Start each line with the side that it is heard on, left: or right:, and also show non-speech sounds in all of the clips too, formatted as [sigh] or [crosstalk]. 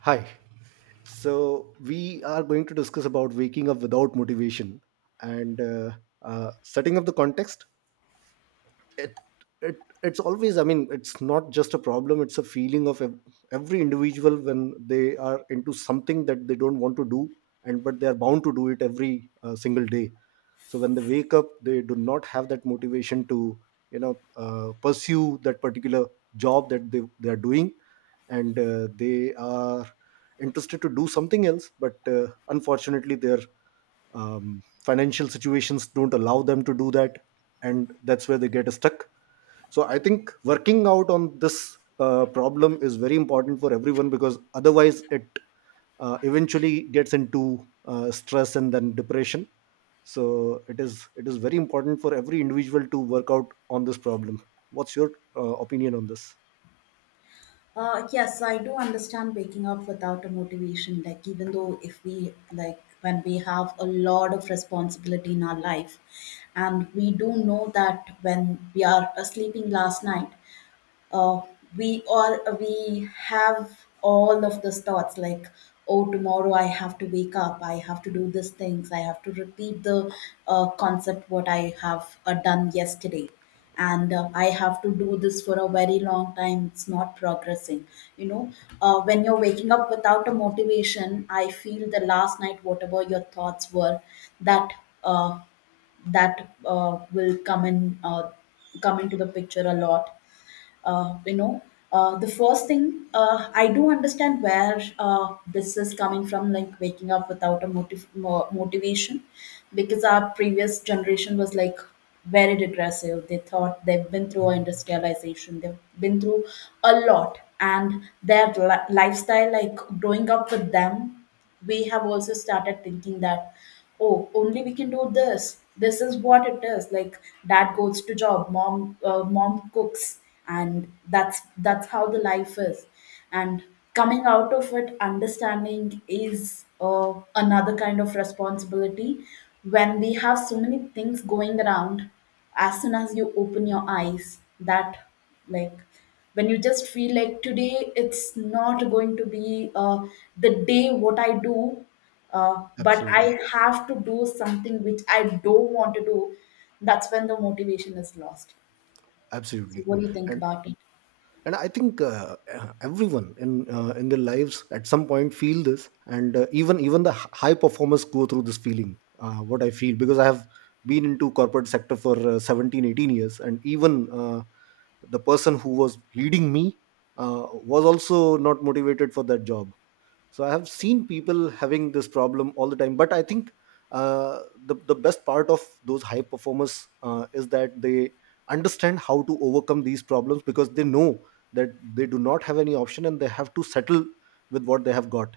right: Hi. So we are going to discuss about waking up without motivation and setting up the context it it it's always, I mean, it's not just a problem, it's a feeling of every individual when they are into something that they don't want to do, and but they are bound to do it every single day. So when they wake up they do not have that motivation to, you know, pursue that particular job that they are doing. And they are interested to do something else, but unfortunately their financial situations don't allow them to do that, and that's where they get stuck. So I think working out on this problem is very important for everyone because otherwise it eventually gets into stress and then depression. So it is very important for every individual to work out on this problem. What's your opinion on this?
left: Yes, I do understand waking up without a motivation. Like, even though if we, like, when we have a lot of responsibility in our life, and we do know that when we are sleeping last night, uh, we have all of those thoughts like, oh, tomorrow I have to wake up, I have to do these things, I have to repeat the concept what I have done yesterday. And I have to do this for a very long time, it's not progressing, you know. When you're waking up without a motivation, I feel the last night whatever your thoughts were, that uh, that will come in, come into the picture a lot. uh, you know the first thing, I do understand where this is coming from, like waking up without a motivation. Because our previous generation was like very regressive, they thought, they've been through industrialization, they've been through a lot, and their lifestyle, like growing up with them, we have also started thinking that, oh, only we can do this, this is what it is, like dad goes to job, mom mom cooks, and that's how the life is. And coming out of it, understanding is another kind of responsibility. When we have so many things going around, as soon as you open your eyes, that, like when you just feel like today it's not going to be the day, what I do, but
right: Absolutely.
left: I have to do something which I don't want to do, that's when the motivation is lost. So
right: Absolutely.
left: what do you think
right: and.
left: about it?
right: And I think, everyone in their lives at some point feel this, and even the high performers go through this feeling, what I feel, because I have been into corporate sector for 17 18 years. And even the person who was leading me, uh, was also not motivated for that job. So I have seen people having this problem all the time, but I think, uh, the best part of those high performers is that they understand how to overcome these problems, because they know that they do not have any option and they have to settle with what they have got.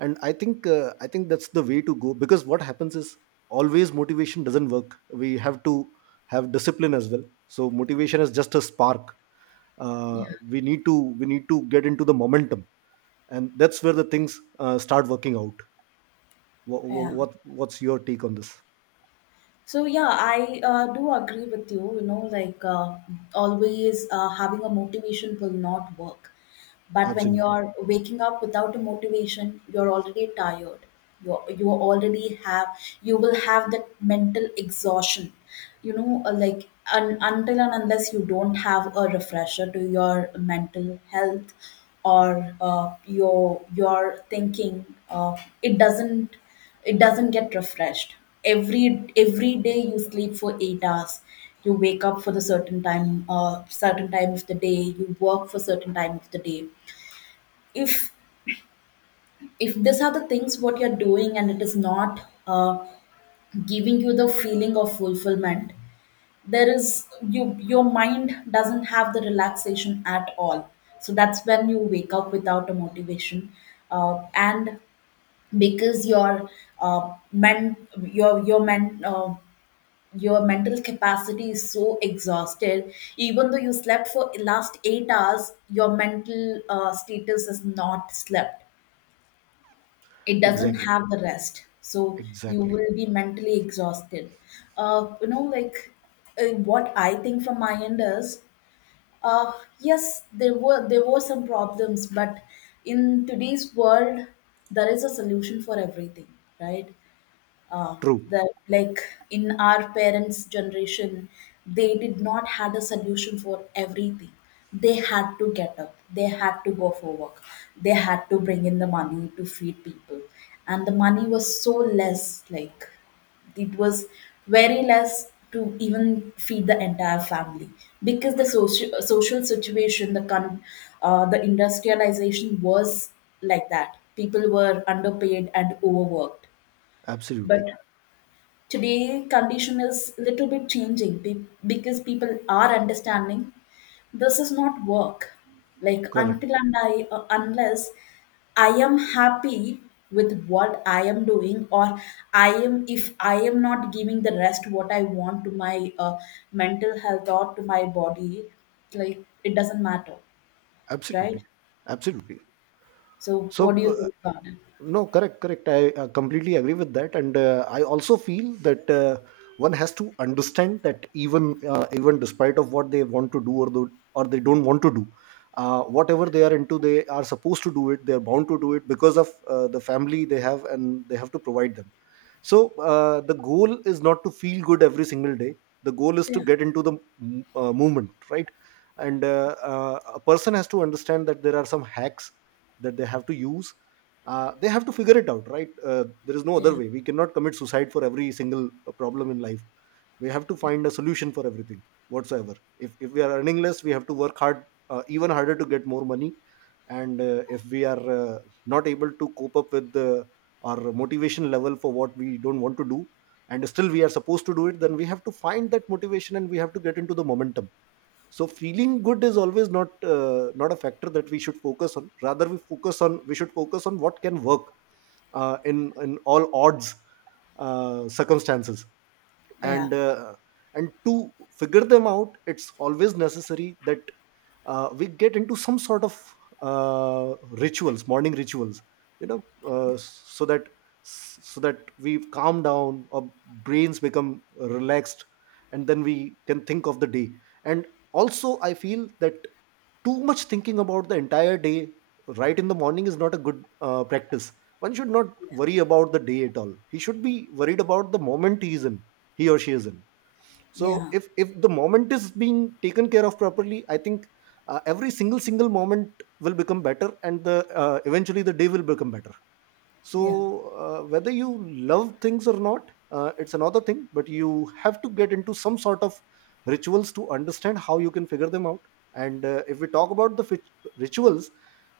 right: And I think that's the way to go, because what happens is, always motivation doesn't work, we have to have discipline as well. So motivation is just a spark, we need to get into the momentum, and that's where the things start working out. what,
left: Yeah.
right: what what's your take on this?
left: So yeah, I do agree with you. You know, like, always having a motivation will not work. But when
right: Absolutely.
left: you're waking up without a motivation, you're already tired. You already have, you will have that mental exhaustion. You know, like until and unless you don't have a refresher to your mental health or your thinking, uh, it doesn't, it doesn't get refreshed. every every day you sleep for 8 hours, you wake up for the certain time, certain time of the day, you work for certain time of the day. if if these are the things what you're doing and it is not uh, giving you the feeling of fulfillment, there is, you, your mind doesn't have the relaxation at all. So that's when you wake up without a motivation. uh, and because your men your your men uh, your mental capacity is so exhausted, even though you slept for last 8 hours, your mental status is not slept, it doesn't
right: Exactly.
left: have the rest, so you
right: Exactly.
left: will be mentally exhausted. You know, like, what I think from my end is, uh, yes, there were, there were some problems, but in today's world, there is a solution for everything, right? uh,
right: True.
left: that, like, in our parents generation, they did not had a solution for everything. They had to get up, they had to go for work, they had to bring in the money to feed people, and the money was so less, like it was very less to even feed the entire family. Because the social situation, the industrialization was like that, people were underpaid and overworked. But
right: Absolutely.
left: today, condition is little bit changing because people are understanding this is not work. Like
right: Correct.
left: until and unless I am happy with what I am doing, or I am, if I am not giving the rest what I want to my mental health or to my body, like it doesn't matter, right?
right: Absolutely. Absolutely.
left: So,
right: So
left: what do you think about it?
right: no, correct, correct, I completely agree with that, and I also feel that, one has to understand that even despite of what they want to do, or they don't want to do, whatever they are into they are supposed to do it, they are bound to do it because of the family they have and they have to provide them. So the goal is not to feel good every single day, the goal is to
left: Yeah,
right: get into the movement, right? And a person has to understand that there are some hacks that they have to use, they have to figure it out, right? There is no other
left: yeah,
right: way, we cannot commit suicide for every single problem in life. We have to
left: yeah,
right: find a solution for everything whatsoever. If we are earning less we have to work hard, even harder, to get more money. And if we are not able to cope up with our motivation level for what we don't want to do and still we are supposed to do it, then we have to find that motivation and we have to get into the momentum. So feeling good is always not not a factor that we should focus on, rather we should focus on what can work in all odds circumstances.
left: yeah,
right: And to figure them out it's always necessary that we get into some sort of rituals, morning rituals, you know, so that we calm down, our brains become relaxed, and then we can think of the day. And also I feel that too much thinking about the entire day right in the morning is not a good practice. One should not worry about the day at all, he should be worried about the moment he is in, he or she is in. So
left: yeah.
right: if the moment is being taken care of properly, I think every single moment will become better and the eventually the day will become better.
left: Yeah.
right: So whether you love things or not, it's another thing, but you have to get into some sort of rituals to understand how you can figure them out. And if we talk about the rituals,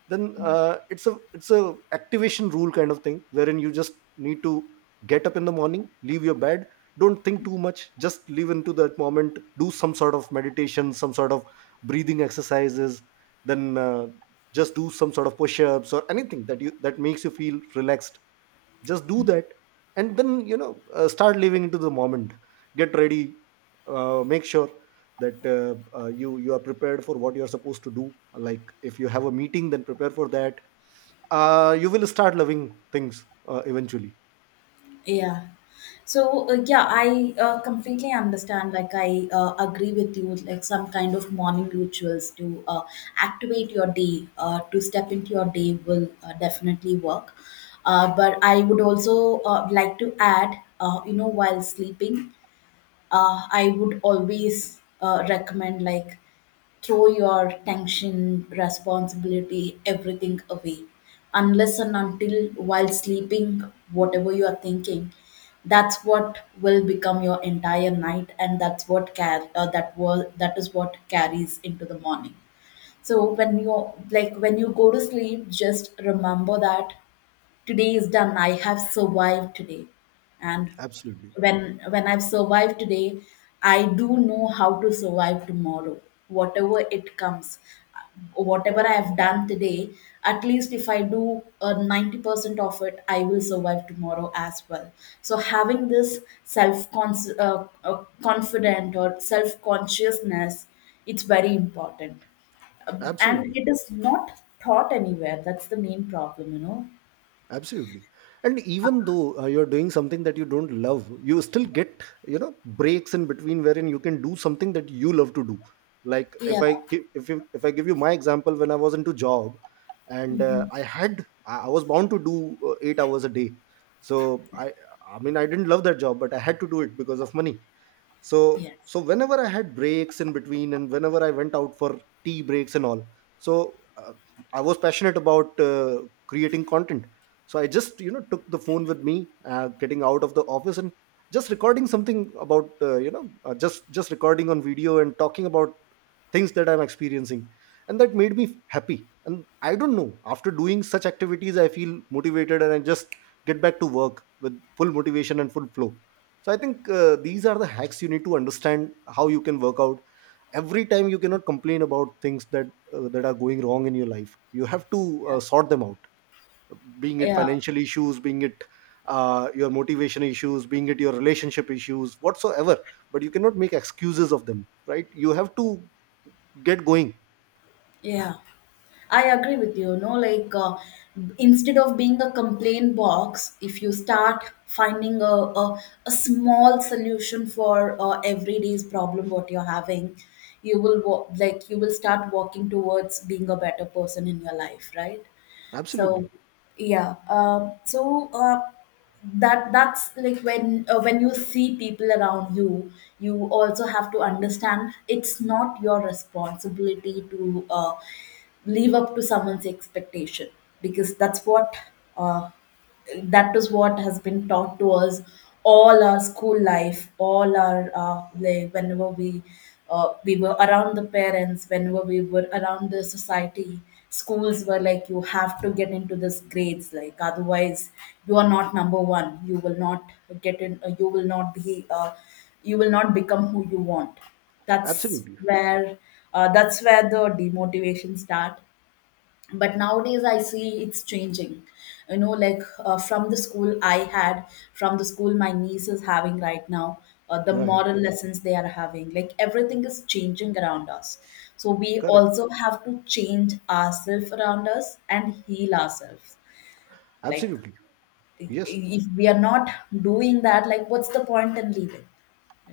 right: then it's a activation rule kind of thing, wherein you just need to get up in the morning, leave your bed, don't think too much, just live into that moment, do some sort of meditation, some sort of breathing exercises. Then just do some sort of push-ups or anything that you that makes you feel relaxed, just do that. And then, you know, start living into the moment, get ready, make sure that you are prepared for what you are supposed to do, like if you have a meeting then prepare for that. You will start loving things eventually.
left: Yeah. So yeah, I completely understand. Like I agree with you. Like some kind of morning rituals to activate your day, to step into your day will definitely work. But I would also like to add, you know, while sleeping, I would always recommend, like, throw your tension, responsibility, everything away. Unless and until while sleeping, whatever you are thinking, that's what will become your entire night, and that's what that is what carries into the morning. So when you, like, when you go to sleep, just remember that today is done, I have survived today. And
right: Absolutely.
left: when I've survived today, I do know how to survive tomorrow, whatever it comes. Whatever I have done today, at least if I do 90% of it, I will survive tomorrow as well. So having this self confident or self consciousness, it's very important.
right: Absolutely.
left: And it is not taught anywhere. That's the main problem, you know.
right: Absolutely. And even though you're doing something that you don't love, you still get, you know, breaks in between wherein you can do something that you love to do. Like if
left: Yeah.
right: I gi- if you, if I give you my example, when I was into job and
left: Mhm.
right: I had, I was bound to do 8 hours a day. So i I mean, I didn't love that job, but I had to do it because of money. So,
left: Yes.
right: so whenever I had breaks in between and whenever I went out for tea breaks and all, so I was passionate about creating content. So I just, you know, took the phone with me, getting out of the office, and just recording something about, just recording on video and talking about things that I'm experiencing. And that made me happy, and I don't know, after doing such activities I feel motivated, and I just get back to work with full motivation and full flow. So I think these are the hacks you need to understand how you can work out. Every time you cannot complain about things that that are going wrong in your life. You have to
left: Yeah.
right: sort them out. Being it
left: Yeah.
right: financial issues, being it your motivation issues, being it your relationship issues, whatsoever. But you cannot make excuses of them, right? You have to get going.
left: Yeah. I agree with you. No, like, instead of being a complaint box, if you start finding a small solution for everyday's problem what you're having, you like, you will start walking towards being a better person in your life, right? So
right: Absolutely,
left: yeah, so that's like when you see people around you, you also have to understand it's not your responsibility to live up to someone's expectation. Because that's what, uh, that is what has been taught to us all our school life, all our, like whenever we were around the parents, whenever we were around the society, schools were like, you have to get into this grades, like otherwise you are not number one, you will not get in, you will not be you will not become who you want. that's
right: absolutely,
left: where that's where the demotivation start. But nowadays I see it's changing, you know, like, from the school I had, from the school my niece is having right now, the
right: right,
left: moral lessons they are having, like everything is changing around us. So we
right: correct,
left: also have to change ourselves around us and heal ourselves. Like,
right: absolutely, yes,
left: if we are not doing that, like what's the point in living,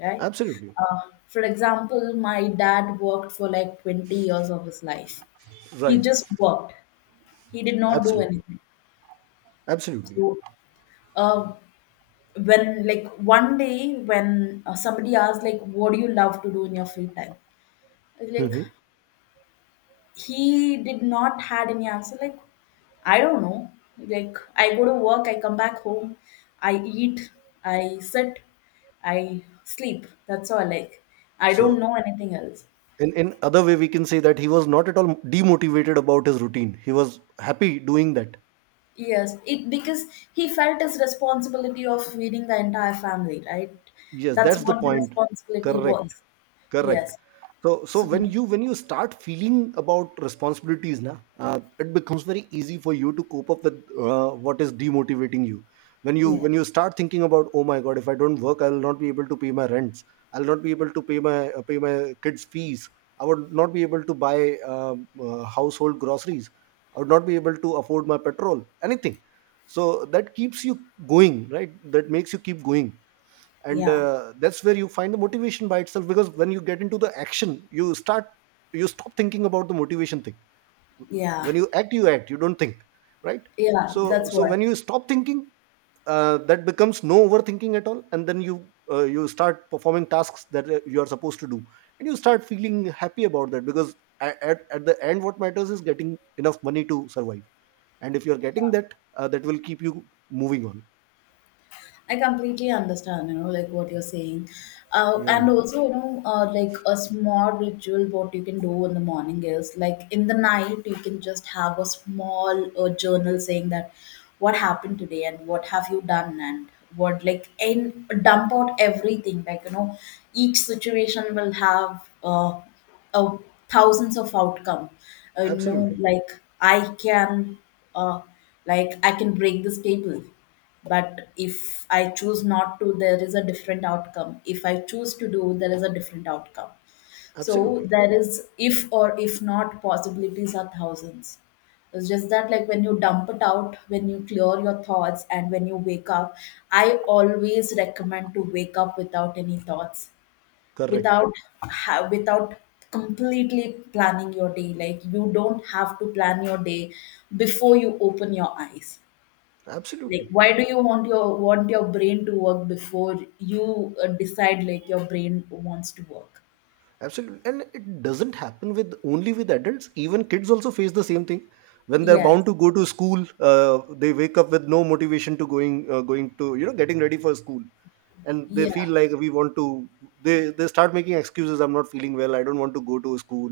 left: right?
right: absolutely,
left: uh, for example, my dad worked for like 20 years of his life. He
right: right,
left: just worked, he did not do
right: absolutely,
left: anything.
right: absolutely.
left: So, uh, when, like, one day when somebody asked, like, "What do you love to do in your free time?" I was like,
right: Mhm.
left: he did not had any answer. Like, I don't know. Like, I go to work, I come back home, I eat, I sit, I sleep. That's all. Like, I
right: So
left: don't know anything else.
right: in other way we can say that he was not at all demotivated about his routine, he was happy doing that.
left: Yes, it, because he felt his responsibility of feeding the entire family, right?
right: Yes,
left: That's
right: that's the
left: what the
right: point.
left: responsibility
right: Correct.
left: was.
right: Correct.
left: Yes.
right: So, so
left: So
right: when you, when you start feeling about responsibilities na, it becomes very easy for you to cope up with what is demotivating you. When you,
left: yes,
right: when you start thinking about, oh my god, if I don't work I will not be able to pay my rents, I'll not be able to pay my kids fees, I would not be able to buy household groceries, I would not be able to afford my petrol, anything. So that keeps you going, right, that makes you keep going. And
left: yeah,
right: that's where you find the motivation by itself, because when you get into the action you start, you stop thinking about the motivation thing.
left: yeah,
right: When you act, you act, you don't think, right.
left: yeah.
right: So,
left: That's
right: so
left: what.
right: when you stop thinking, that becomes no overthinking at all, and then you you start performing tasks that you are supposed to do, and you start feeling happy about that, because at the end what matters is getting enough money to survive. And if you're getting that, that will keep you moving on.
left: I completely understand, you know, like what you're saying.
right: Yeah,
left: And also, you know, like a small ritual, what you can do in the morning is, like in the night, you can just have a small journal saying that what happened today and what have you done and what, like, and dump out everything. Like, you know, each situation will have uh, thousands of outcome. You know,
right: absolutely,
left: uh, like I can break this table. But if I choose not to, there is a different outcome. If I choose to do, there is a different outcome. So
right: absolutely,
left: there is, if or if not, possibilities are thousands. It's just that, like, when you dump it out, when you clear your thoughts, and when you wake up, I always recommend to wake up without any thoughts,
right: correct.
left: without without completely planning your day. Like, you don't have to plan your day before you open your eyes. Like,
right: Absolutely.
left: why do you want your brain to work before you decide like your brain wants to work.
right: Absolutely. And it doesn't happen with only with adults. Even kids also face the same thing. When they're
left: Yes.
right: bound to go to school, they wake up with no motivation to going to, you know, getting ready for school, and they
left: Yeah,
right: feel like we want to. They start making excuses. I'm not feeling well. I don't want to go to school.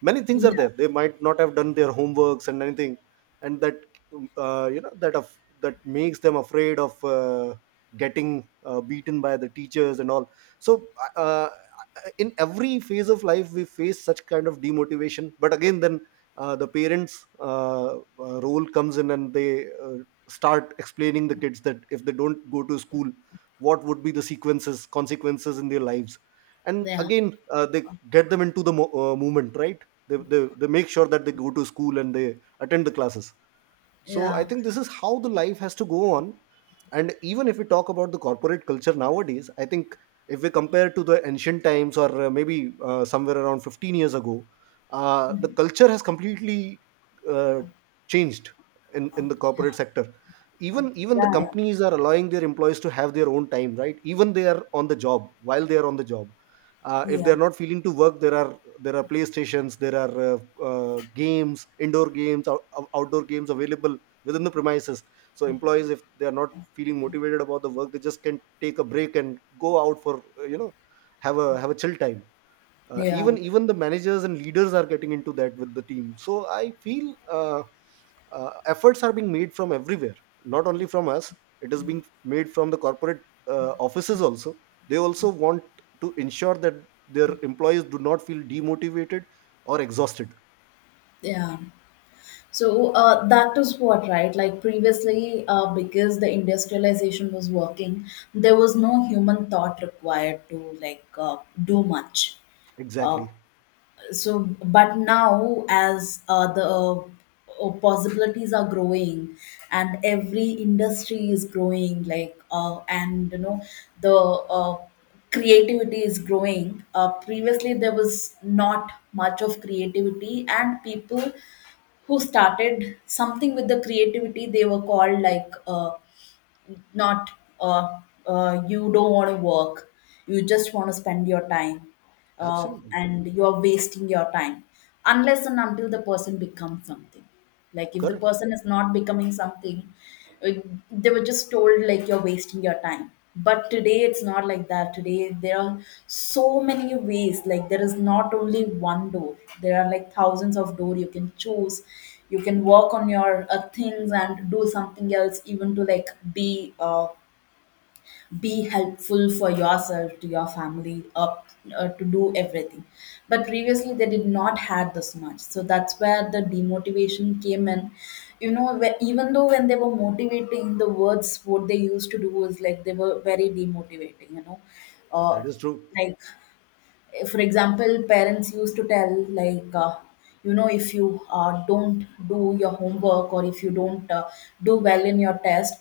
right: Many things are
left: yeah,
right: there. They might not have done their homeworks and anything, and that you know that of that makes them afraid of getting beaten by the teachers and all. so uh, in every phase of life we face such kind of demotivation, but again then the parents' role comes in and they start explaining the kids that if they don't go to school, what would be the sequences consequences in their lives. And
left: yeah,
right: again, they get them into the movement, right? They make sure that they go to school and they attend the classes. So I
left: yeah,
right: think this is how the life has to go on. And even if we talk about the corporate culture nowadays, I think if we compare to the ancient times, or maybe somewhere around 15 years ago, the culture has completely uh, changed in the
left: yeah,
right: corporate sector. Even the
left: yeah,
right: companies are allowing their employees to have their own time, right? Even they are on the job while they are on the job, if
left: yeah,
right: they're not feeling to work, there are, there are playstations, there are games, indoor games, outdoor games available within the premises. So employees, if they are not feeling motivated about the work, they just can take a break and go out for have a chill time. uh,
left: yeah,
right: even even the managers and leaders are getting into that with the team, so I feel efforts are being made from everywhere, not only from us. It is being made from the corporate offices also. They also want to ensure that their employees do not feel demotivated or exhausted.
left: yeah. So that is what, right? Like previously because the industrialization was working, there was no human thought required to like do much. uh,
right: Exactly.
left: so but now as the possibilities are growing and every industry is growing like and you know the creativity is growing. Previously there was not much of creativity, and people who started something with the creativity, they were called like not uh, you don't want to work, you just want to spend your time
right: Absolutely.
left: and you are wasting your time, unless and until the person becomes something. Like if the
right: Correct.
left: person is not becoming something, uh, they were just told like you're wasting your time. But today it's not like that. Today there are so many ways. Like there is not only one door, there are like thousands of door you can choose. You can work on your things and do something else, even to like be helpful for yourself, to your family up to do everything. But previously they did not had this much, so that's where the demotivation came in, you know? Where, even though when they were motivating, the words what they used to do was like they were very demotivating, you know? uh,
right: That is true.
left: like, for example, parents used to tell, like, you know, if you don't do your homework, or if you don't do well in your test,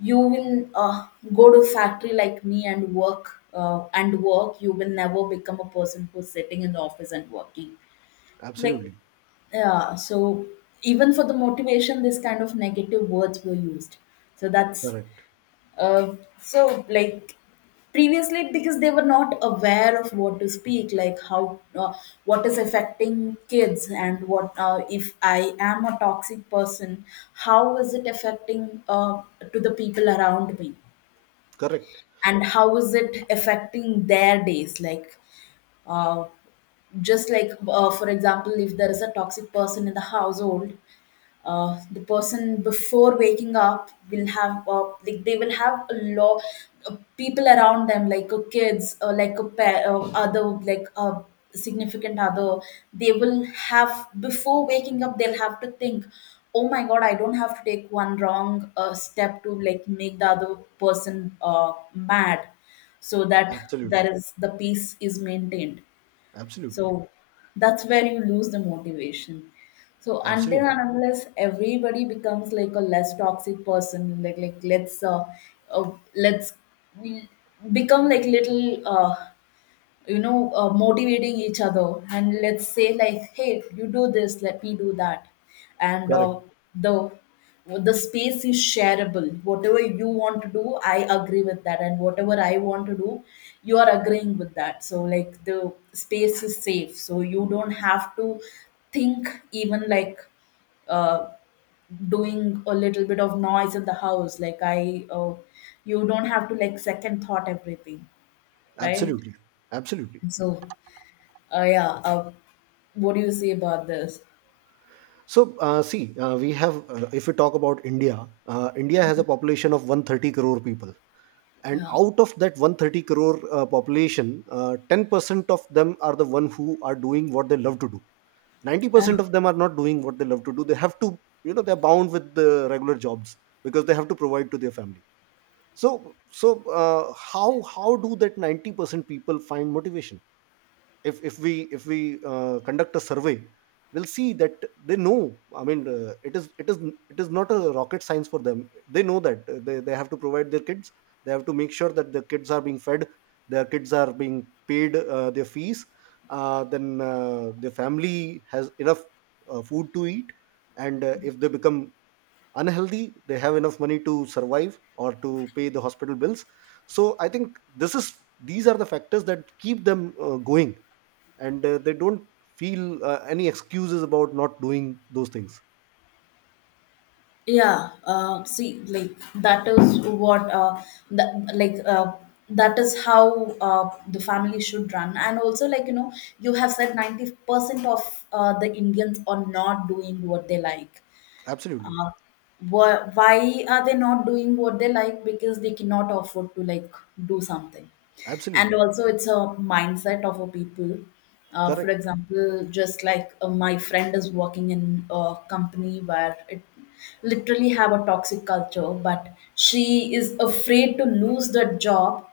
left: you will go to factory like me and work and work. You will never become a person who's sitting in the office and working. Like,
right: Absolutely.
left: yeah. So even for the motivation, this kind of negative words were used. So that's
right: Correct.
left: so like previously because they were not aware of what to speak, like how what is affecting kids, and what if I am a toxic person, how is it affecting to the people around me,
right: Correct.
left: and how is it affecting their days. Like uh, just like for example, if there is a toxic person in the household, the person before waking up will have like they will have a lot of people around them, like kids, or like a pair other, like a significant other. They will have, before waking up they'll have to think, oh my god, I don't have to take one wrong step to like make the other person mad, so that
right: Absolutely.
left: there is the peace is maintained. So
right: Absolutely.
left: that's where you lose the motivation. So until
right: Absolutely.
left: and unless everybody becomes like a less toxic person, like let's we become like little you know motivating each other and let's say like, hey, you do this, let me do that, and
right: Correct.
left: the the space is shareable. Whatever you want to do, I agree with that, and whatever I want to do, you are agreeing with that. So like the space is safe, so you don't have to think even like uh, doing a little bit of noise in the house, like I you don't have to like second thought everything, right?
right: Absolutely. Absolutely.
left: So yeah. What do you say about this?
right: So, see, we have, if we talk about India, India has a population of 130 crore people. And
left: Yeah.
right: out of that 130 crore population, 10% of them are the one who are doing what they love to do.
left: Yeah.
right: 90% of them are not doing what they love to do. They have to, you know, they're bound with the regular jobs because they have to provide to their family. So, how do that 90% people find motivation? If we conduct a survey, we'll see that they know. I mean, it is not a rocket science for them. They know that. They have to provide their kids, they have to make sure that their kids are being fed, their kids are being paid their fees, then their family has enough food to eat. And if they become unhealthy, they have enough money to survive or to pay the hospital bills. So I think this is these are the factors that keep them going. And they don't feel any excuses about not doing those things.
left: Yeah. See, like that is what that like that is how the family should run. And also, like you know, you have said 90% of the Indians are not doing what they like.
right: Absolutely.
left: uh, why are they not doing what they like? Because they cannot afford to like do something. And
right: Absolutely.
left: also it's a mindset of a people. For
right: Correct.
left: example, just like my friend is working in a company where it literally have a toxic culture, but she is afraid to lose that job.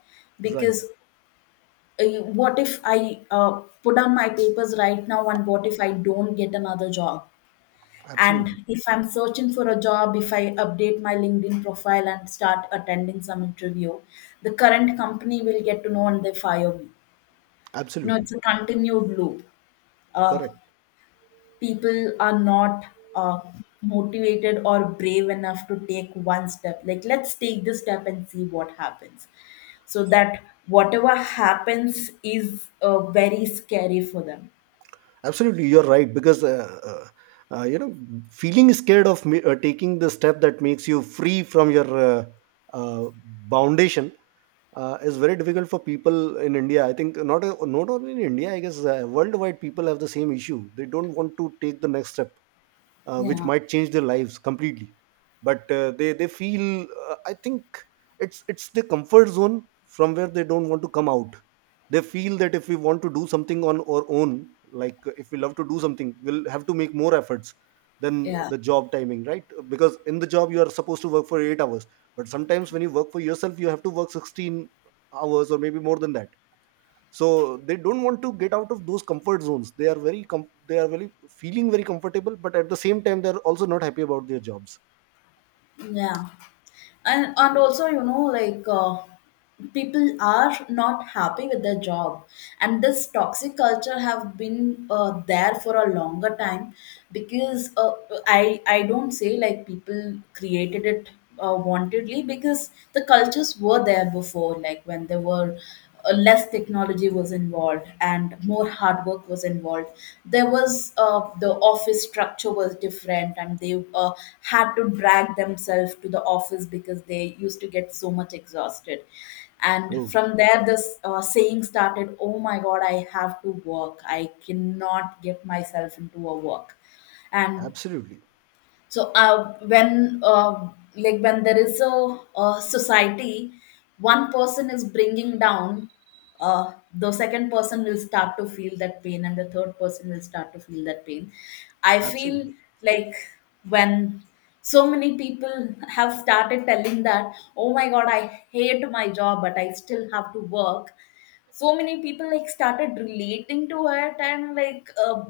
right: Right.
left: Because uh, what if I put on my papers right now, and what if I don't get another job? And
right: Absolutely.
left: if I'm searching for a job, if I update my LinkedIn profile and start attending some interview, the current company will get to know and they fire me. No,
right: Absolutely.
left: it's a continued loop. Uh,
right: Correct.
left: People are not uh, motivated or brave enough to take one step. Like, let's take this step and see what happens. So that whatever happens is very scary for them.
right: Absolutely. You're right. Because, you know, feeling scared of me, taking the step that makes you free from your uh, foundation is very difficult for people in India. I think not only in India, I guess worldwide people have the same issue. They don't want to take the next step which
left: Yeah.
right: might change their lives completely, but they feel I think it's the comfort zone from where they don't want to come out. They feel that if we want to do something on our own, like if we love to do something, we'll have to make more efforts than
left: Yeah.
right: the job timing, right? Because in the job you are supposed to work for 8 hours, but sometimes when you work for yourself you have to work 16 hours or maybe more than that. So they don't want to get out of those comfort zones. They are very they are very feeling very comfortable, but at the same time they're also not happy about their jobs.
left: Yeah. And
right: Uh,
left: also you know like people are not happy with their job, and this toxic culture have been there for a longer time. Because I don't say like people created it wantedly, because the cultures were there before. Like when they were less technology was involved, and more hard work was involved, there was the office structure was different, and they had to drag themselves to the office because they used to get so much exhausted. And
right: true.
left: from there this saying started, oh my god, I have to work, I cannot get myself into a work. And
right: Absolutely.
left: so when like when there is a society, one person is bringing down, the second person will start to feel that pain, and the third person will start to feel that pain, I feel.
right: Absolutely.
left: Like when so many people have started telling that oh my god I hate my job but I still have to work, so many people like started relating to it. And like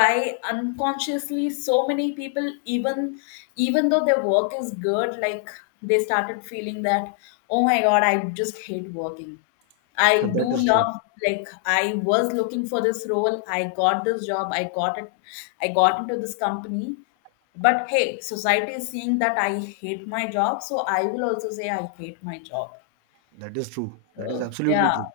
left: by unconsciously so many people, even even though their work is good, like they started feeling that oh my god I just hate working.
right: [laughs]
left: I do
right: That is true.
left: love, like I was looking for this role, I got this job, I got it, I got into this company, but hey, society is seeing that I hate my job, so I will also say I hate my job.
right: That is true. That is
left: So
right: absolutely
left: yeah.
right: true.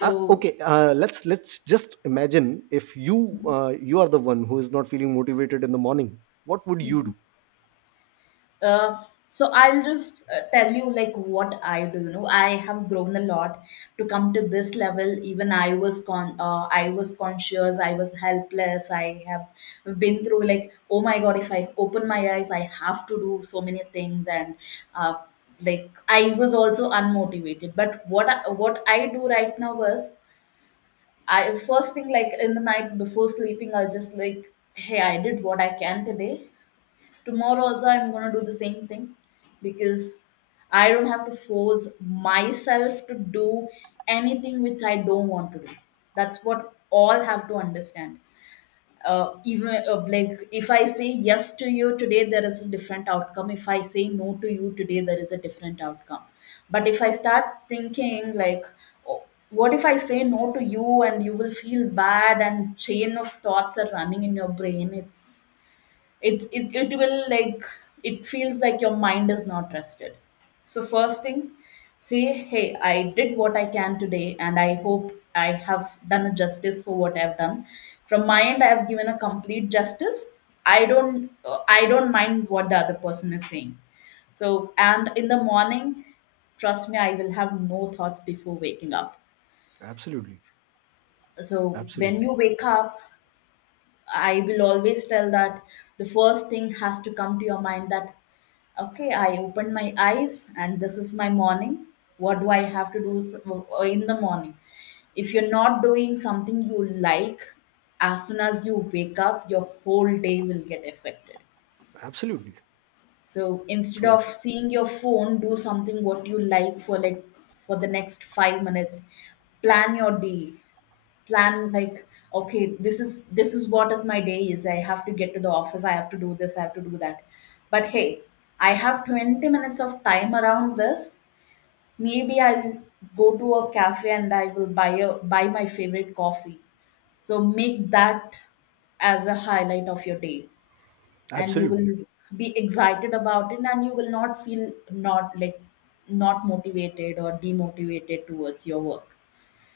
right: Okay, let's just imagine, if you you are the one who is not feeling motivated in the morning, what would you do?
left: Uh, so I'll just tell you like what I do. You know, I have grown a lot to come to this level. Even I was I was conscious. I was helpless. I have been through like, oh my god, if I open my eyes, I have to do so many things, and uh, like I was also unmotivated. But what I do right now was, I first thing like in the night before sleeping, I'll just like, hey, I did what I can today, tomorrow also I'm going to do the same thing. Because I don't have to force myself to do anything which I don't want to do. That's what all have to understand. Even like if I say yes to you today, there is a different outcome. If I say no to you today, there is a different outcome. But if I start thinking like, oh, what if I say no to you and you will feel bad, and chain of thoughts are running in your brain, it's it will like it feels like your mind is not rested. So first thing, say, hey, I did what I can today, and I hope I have done a justice for what I've done. From my end I have given a complete justice. I don't mind what the other person is saying. So and in the morning, trust me, I will have no thoughts before waking up.
right: Absolutely.
left: So when
right: Absolutely.
left: you wake up, I will always tell that the first thing has to come to your mind that, okay, I opened my eyes and this is my morning. What do I have to do in the morning? If you're not doing something you like, as soon as you wake up, your whole day will get affected.
right: Absolutely
left: So instead of
right: true.
left: seeing your phone, do something what you like for the next 5 minutes. Plan your day, plan like okay, this is what is my day is, I have to get to the office, I have to do this, I have to do that. But hey, I have 20 minutes of time around this, maybe I'll go to a cafe and I will buy my favorite coffee. So make that as a highlight of your day, and you will
right: Absolutely.
left: be excited about it and you will not feel not like not motivated or demotivated towards your work.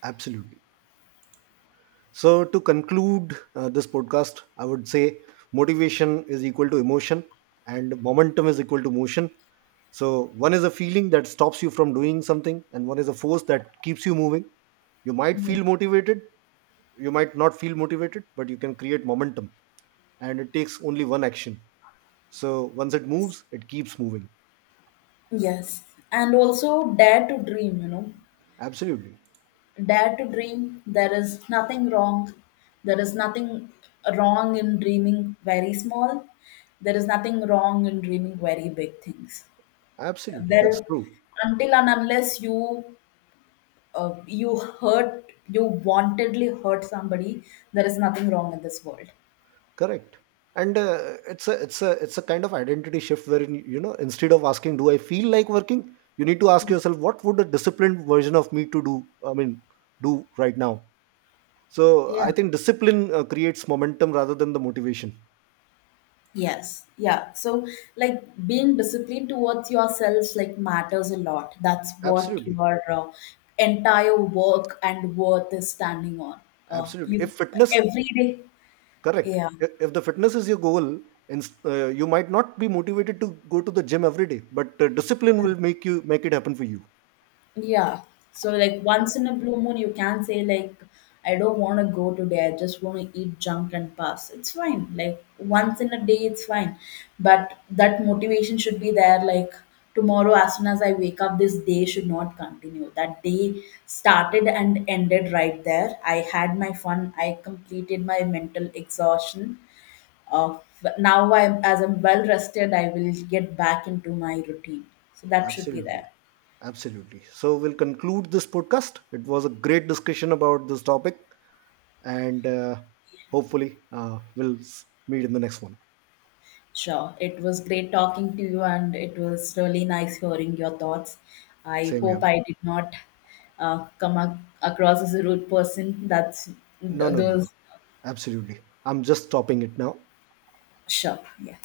right: Absolutely. So, to conclude this podcast, I would say motivation is equal to emotion, and momentum is equal to motion. So, one is a feeling that stops you from doing something, and one is a force that keeps you moving. You might
left: Yeah.
right: feel motivated, you might not feel motivated, but you can create momentum, and it takes only one action. So, once it moves, it keeps moving.
left: Yes, and also dare to dream, you know.
right: Absolutely.
left: Dare to dream. There is nothing wrong. There is nothing wrong in dreaming very small. There is nothing wrong in dreaming very big things.
right: Absolutely. That's
left: There,
right: true.
left: until and unless you you hurt, you wantedly hurt somebody, there is nothing wrong in this world.
right: Correct. And it's a kind of identity shift wherein, you know, instead of asking do I feel like working, you need to ask yourself what would a disciplined version of me to do I mean do right now. So
left: Yeah.
right: I think discipline creates momentum rather than the motivation.
left: Yes, yeah. So, like being disciplined towards yourself, like matters a lot. That's what
right: Absolutely.
left: your entire work and worth is standing on.
right: Absolutely. If
left: You
right: fitness,
left: every day,
right: correct,
left: yeah.
right: if the fitness is your goal, and you might not be motivated to go to the gym every day, but discipline will make you make it happen for you.
left: Yeah. So like
right: So
left: once in a blue moon you can say like I don't want to go today. I just want to eat junk and pass. It's fine. Like once in a day it's fine. But that motivation should be there. Like tomorrow as soon as I wake up, this day should not continue. That day started and ended right there. I had my fun. I completed my mental exhaustion. Uh, but now I, as I'm well rested, I will get back into my routine. So that should be
right: absolutely.
left: there.
right: Absolutely. So we'll conclude this podcast. It was a great discussion about this topic, and hopefully meet in the next one.
left: Sure. It was great talking to you, and it was really nice hearing your thoughts. I
right: Same
left: hope
right: here.
left: I did not come across as a rude person. That's
right: No, no, no, no.
left: those.
right: Absolutely. I'm just stopping it now.
left: Sure. Yeah.